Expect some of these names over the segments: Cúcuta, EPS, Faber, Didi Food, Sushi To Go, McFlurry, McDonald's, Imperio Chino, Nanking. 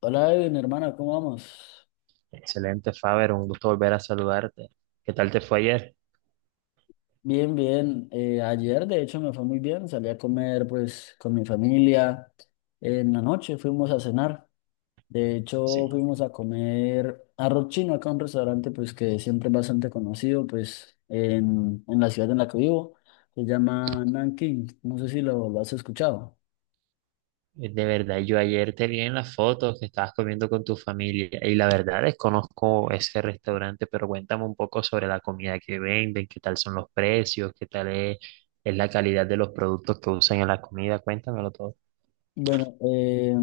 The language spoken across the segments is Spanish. Hola, Edwin, hermana, ¿cómo vamos? Excelente, Faber, un gusto volver a saludarte. ¿Qué tal te fue ayer? Bien, bien. Ayer, de hecho, me fue muy bien. Salí a comer, pues, con mi familia. En la noche fuimos a cenar. De hecho, Sí, fuimos a comer arroz chino acá un restaurante, pues, que siempre es bastante conocido, pues, en la ciudad en la que vivo. Se llama Nanking. No sé si lo has escuchado. de verdad, yo ayer te vi en las fotos que estabas comiendo con tu familia y la verdad desconozco ese restaurante, pero cuéntame un poco sobre la comida que venden, qué tal son los precios, qué tal es la calidad de los productos que usan en la comida, cuéntamelo todo. Bueno,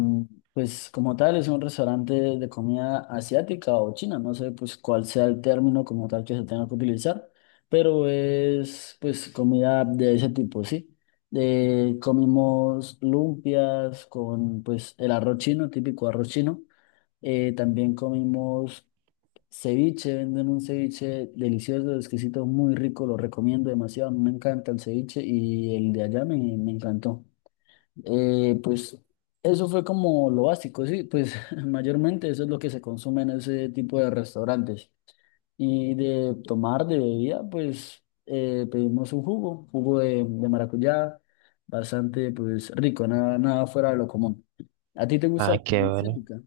pues como tal es un restaurante de comida asiática o china, no sé pues cuál sea el término como tal que se tenga que utilizar, pero es pues comida de ese tipo, sí. Comimos lumpias con pues el arroz chino, típico arroz chino. También comimos ceviche, venden un ceviche delicioso, exquisito, muy rico, lo recomiendo demasiado, a mí me encanta el ceviche y el de allá me encantó. Pues eso fue como lo básico, sí, pues mayormente eso es lo que se consume en ese tipo de restaurantes. Y de tomar, de bebida, pues pedimos un jugo, jugo de maracuyá, bastante pues rico, nada, nada fuera de lo común. ¿A ti te gusta Ah, la qué comida bueno. asiática?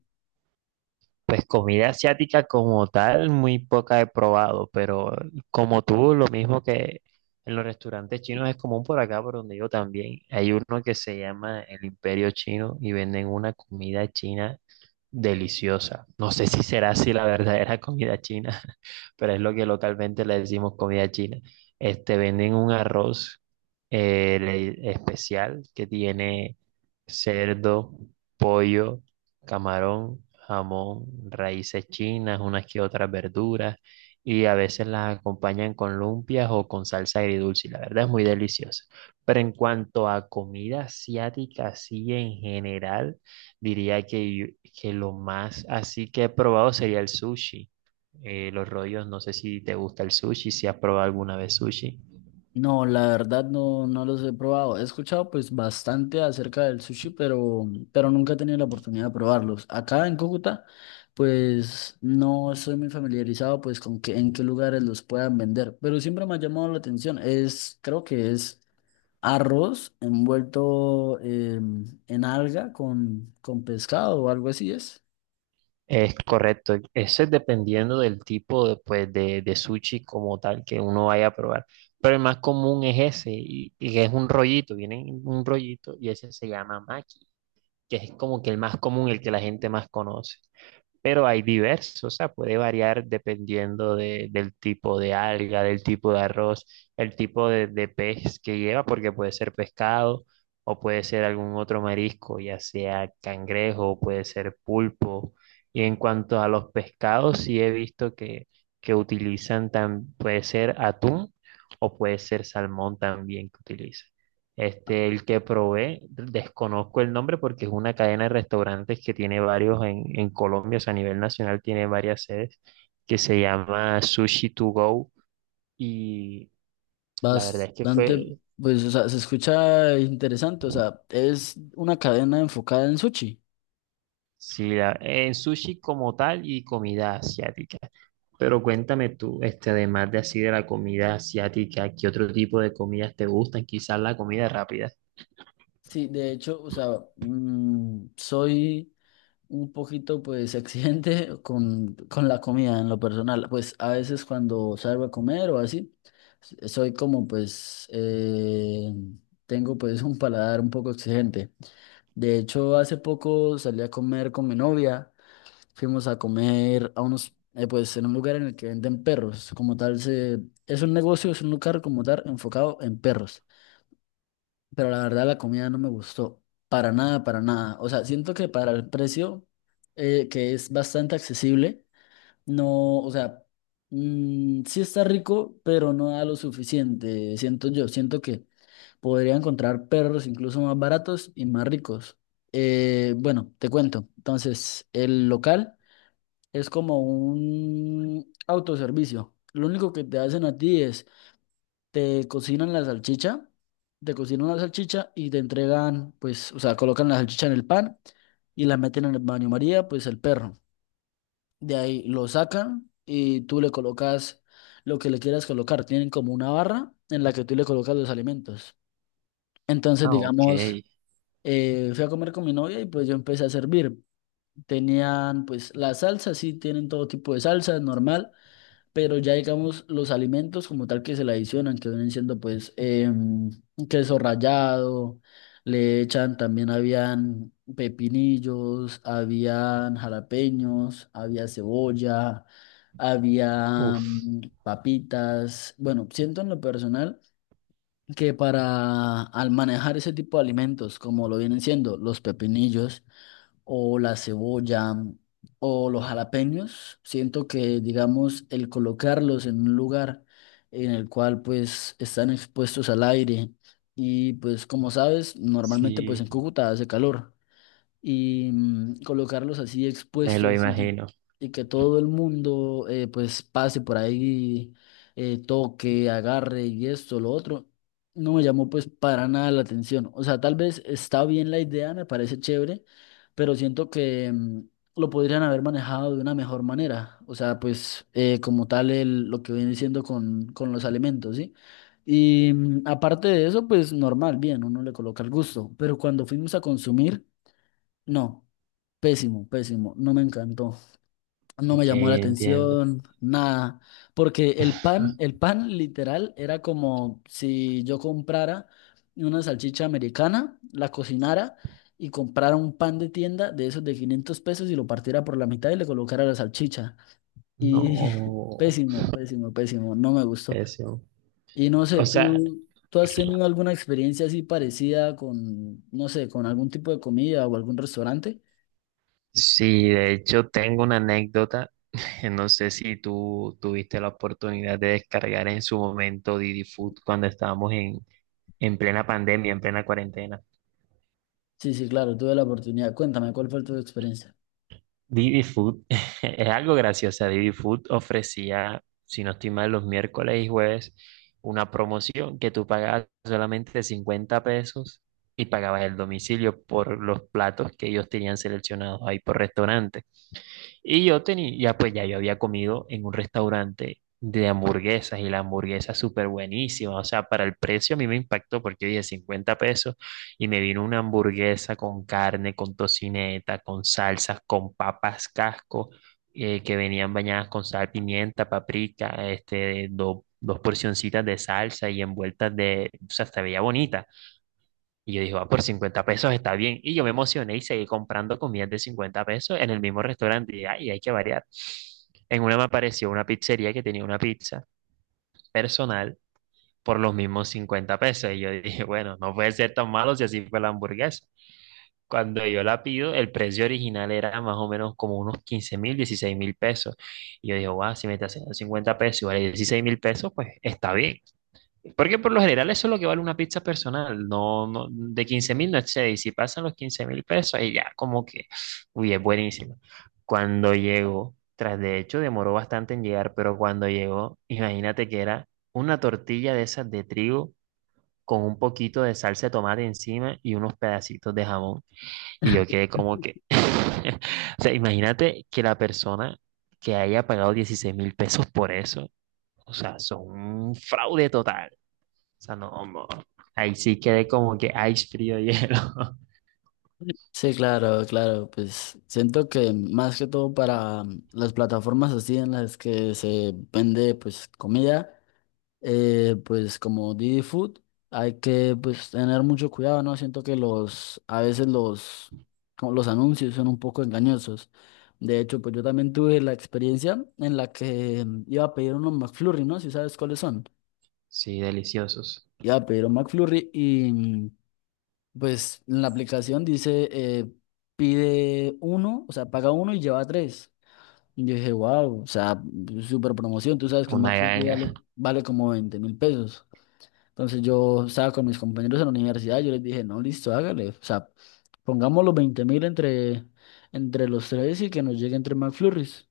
Pues comida asiática como tal, muy poca he probado, pero como tú, lo mismo que en los restaurantes chinos es común por acá, por donde yo también. Hay uno que se llama el Imperio Chino y venden una comida china deliciosa. No sé si será así la verdadera comida china, pero es lo que localmente le decimos comida china. Este, venden un arroz especial que tiene cerdo, pollo, camarón, jamón, raíces chinas, unas que otras verduras, y a veces las acompañan con lumpias o con salsa agridulce. Y la verdad es muy deliciosa. Pero en cuanto a comida asiática, así en general, diría que lo más así que he probado sería el sushi. Los rollos, no sé si te gusta el sushi, si has probado alguna vez sushi. No, la verdad no, no los he probado. He escuchado pues bastante acerca del sushi, pero nunca he tenido la oportunidad de probarlos. Acá en Cúcuta, pues no estoy muy familiarizado pues con que, en qué lugares los puedan vender, pero siempre me ha llamado la atención. Creo que es arroz envuelto en alga con pescado o algo así es. Es correcto, eso es dependiendo del tipo de, pues, de sushi como tal que uno vaya a probar. Pero el más común es ese, y es un rollito, viene en un rollito y ese se llama maki, que es como que el más común, el que la gente más conoce. Pero hay diversos, o sea, puede variar dependiendo del tipo de alga, del tipo de arroz, el tipo de pez que lleva, porque puede ser pescado o puede ser algún otro marisco, ya sea cangrejo, puede ser pulpo. Y en cuanto a los pescados, sí he visto que utilizan, puede ser atún o puede ser salmón también que utilizan. Este, el que probé, desconozco el nombre porque es una cadena de restaurantes que tiene varios en Colombia, o sea, a nivel nacional tiene varias sedes, que se llama Sushi To Go. Y la verdad es que Bastante, fue, pues o sea, se escucha interesante. O sea, es una cadena enfocada en sushi. sí, en sushi como tal y comida asiática. Pero cuéntame tú, este, además de así de la comida asiática, ¿qué otro tipo de comidas te gustan? Quizás la comida rápida. Sí, de hecho, o sea, soy un poquito pues exigente con la comida en lo personal. Pues a veces cuando salgo a comer o así, soy como pues, tengo pues un paladar un poco exigente. De hecho, hace poco salí a comer con mi novia, fuimos a comer a pues en un lugar en el que venden perros, como tal, es un negocio, es un lugar como tal enfocado en perros, pero la verdad la comida no me gustó para nada, para nada. O sea, siento que para el precio, que es bastante accesible, no, o sea, sí está rico, pero no da lo suficiente, siento yo, siento que podría encontrar perros incluso más baratos y más ricos. Bueno, te cuento. Entonces, el local es como un autoservicio. Lo único que te hacen a ti es te cocinan la salchicha, te cocinan la salchicha y te entregan, pues, o sea, colocan la salchicha en el pan y la meten en el baño María, pues el perro. De ahí lo sacan y tú le colocas lo que le quieras colocar. Tienen como una barra en la que tú le colocas los alimentos. Entonces, Ah, ok. digamos, fui a comer con mi novia y pues yo empecé a servir. Tenían pues las salsas, sí, tienen todo tipo de salsas, normal, pero ya digamos los alimentos como tal que se le adicionan, que vienen siendo pues queso rallado, le echan también habían pepinillos, habían jalapeños, había cebolla, había Uf, papitas. Bueno, siento en lo personal que para al manejar ese tipo de alimentos, como lo vienen siendo los pepinillos, o la cebolla o los jalapeños. Siento que, digamos, el colocarlos en un lugar en el cual pues están expuestos al aire y pues como sabes, normalmente pues en sí, Cúcuta hace calor y colocarlos así me lo expuestos y que, imagino. y que todo el mundo pues pase por ahí, toque, agarre y esto, lo otro, no me llamó pues para nada la atención. O sea, tal vez está bien la idea, me parece chévere, pero siento que lo podrían haber manejado de una mejor manera. O sea, pues como tal lo que viene siendo con los alimentos, ¿sí? Y aparte de eso, pues normal, bien, uno le coloca el gusto, pero cuando fuimos a consumir. No, pésimo, pésimo, no me encantó, no me Ok, llamó la entiendo. atención, nada, porque el pan literal era como si yo comprara una salchicha americana, la cocinara y comprara un pan de tienda de esos de 500 pesos y lo partiera por la mitad y le colocara la salchicha. Y No, pésimo, pésimo, pésimo, no me gustó. pésimo. Y no sé, O sea, ¿tú has tenido alguna experiencia así parecida con, no sé, con algún tipo de comida o algún restaurante? sí, de hecho tengo una anécdota. No sé si tú tuviste la oportunidad de descargar en su momento Didi Food cuando estábamos en plena pandemia, en plena cuarentena. Sí, sí, claro, tuve la oportunidad. Cuéntame, ¿cuál fue tu experiencia? Didi Food es algo gracioso. Didi Food ofrecía, si no estoy mal, los miércoles y jueves una promoción que tú pagabas solamente $50 y pagabas el domicilio por los platos que ellos tenían seleccionados ahí por restaurante. Y yo tenía, ya pues ya yo había comido en un restaurante de hamburguesas y la hamburguesa súper buenísima. O sea, para el precio a mí me impactó porque yo dije $50 y me vino una hamburguesa con carne, con tocineta, con salsas, con papas casco, que venían bañadas con sal, pimienta, paprika, este, dos porcioncitas de salsa y envueltas de, o sea, se veía bonita. Y yo dije, va, por $50 está bien. Y yo me emocioné y seguí comprando comidas de $50 en el mismo restaurante. Y ay, hay que variar. En una me apareció una pizzería que tenía una pizza personal por los mismos $50. Y yo dije, bueno, no puede ser tan malo si así fue la hamburguesa. Cuando yo la pido, el precio original era más o menos como unos 15.000, $16.000. Y yo dije, wow, si me está haciendo $50 y vale $16.000, pues está bien. Porque por lo general eso es lo que vale una pizza personal, no, no de 15.000 no excede, y si pasan los $15.000, ahí ya como que, uy, es buenísimo. Cuando llegó, tras de hecho demoró bastante en llegar, pero cuando llegó, imagínate que era una tortilla de esas de trigo con un poquito de salsa de tomate encima y unos pedacitos de jamón. Y yo quedé como que, o sea, imagínate que la persona que haya pagado $16.000 por eso, o sea, son un fraude total. O sea, no, ahí sí quedé como que ice frío hielo. Sí, claro, claro, pues siento que más que todo para las plataformas así en las que se vende pues comida, pues como Didi Food, hay que pues tener mucho cuidado, ¿no? Siento que a veces como los anuncios son un poco engañosos. De hecho, pues yo también tuve la experiencia en la que iba a pedir unos McFlurry, ¿no? Si sabes cuáles son. Sí, deliciosos. Iba a pedir un McFlurry y pues en la aplicación dice, pide uno, o sea, paga uno y lleva tres. Y yo dije, wow, o sea, súper promoción. Tú sabes que un Una McFlurry ganga. vale como 20.000 pesos. Entonces yo estaba con mis compañeros en la universidad, yo les dije, no, listo, hágale. O sea, pongamos los 20.000 entre los tres y que nos lleguen tres McFlurries.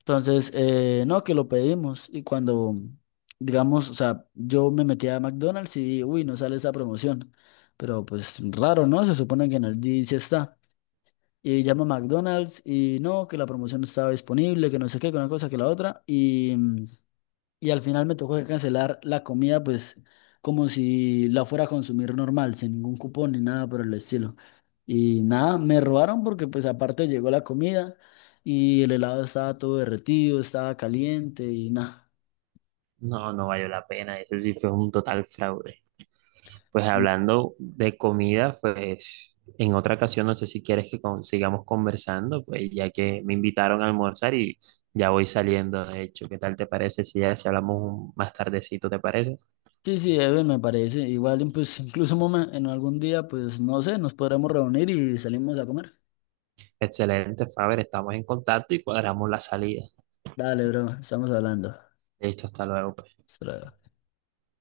Entonces, no, que lo pedimos y cuando, digamos, o sea, yo me metí a McDonald's y vi, uy, no sale esa promoción, pero pues raro, ¿no? Se supone que en el día sí está. Y llamo a McDonald's y no, que la promoción no estaba disponible, que no sé qué, que una cosa, que la otra, y al final me tocó que cancelar la comida, pues como si la fuera a consumir normal, sin ningún cupón ni nada por el estilo. Y nada, me robaron porque pues aparte llegó la comida y el helado estaba todo derretido, estaba caliente y nada. No, no valió la pena. Ese sí fue un total fraude. Pues Sí, hablando de comida, pues en otra ocasión, no sé si quieres que sigamos conversando, pues ya que me invitaron a almorzar y ya voy saliendo, de hecho. ¿Qué tal te parece si ya si hablamos más tardecito, te parece? sí, sí, Eben, me parece. Igual, pues incluso en algún día, pues no sé, nos podremos reunir y salimos a comer. Excelente, Faber, estamos en contacto y cuadramos la salida. Dale, bro, estamos hablando. Listo, hasta luego, pues. Hasta luego.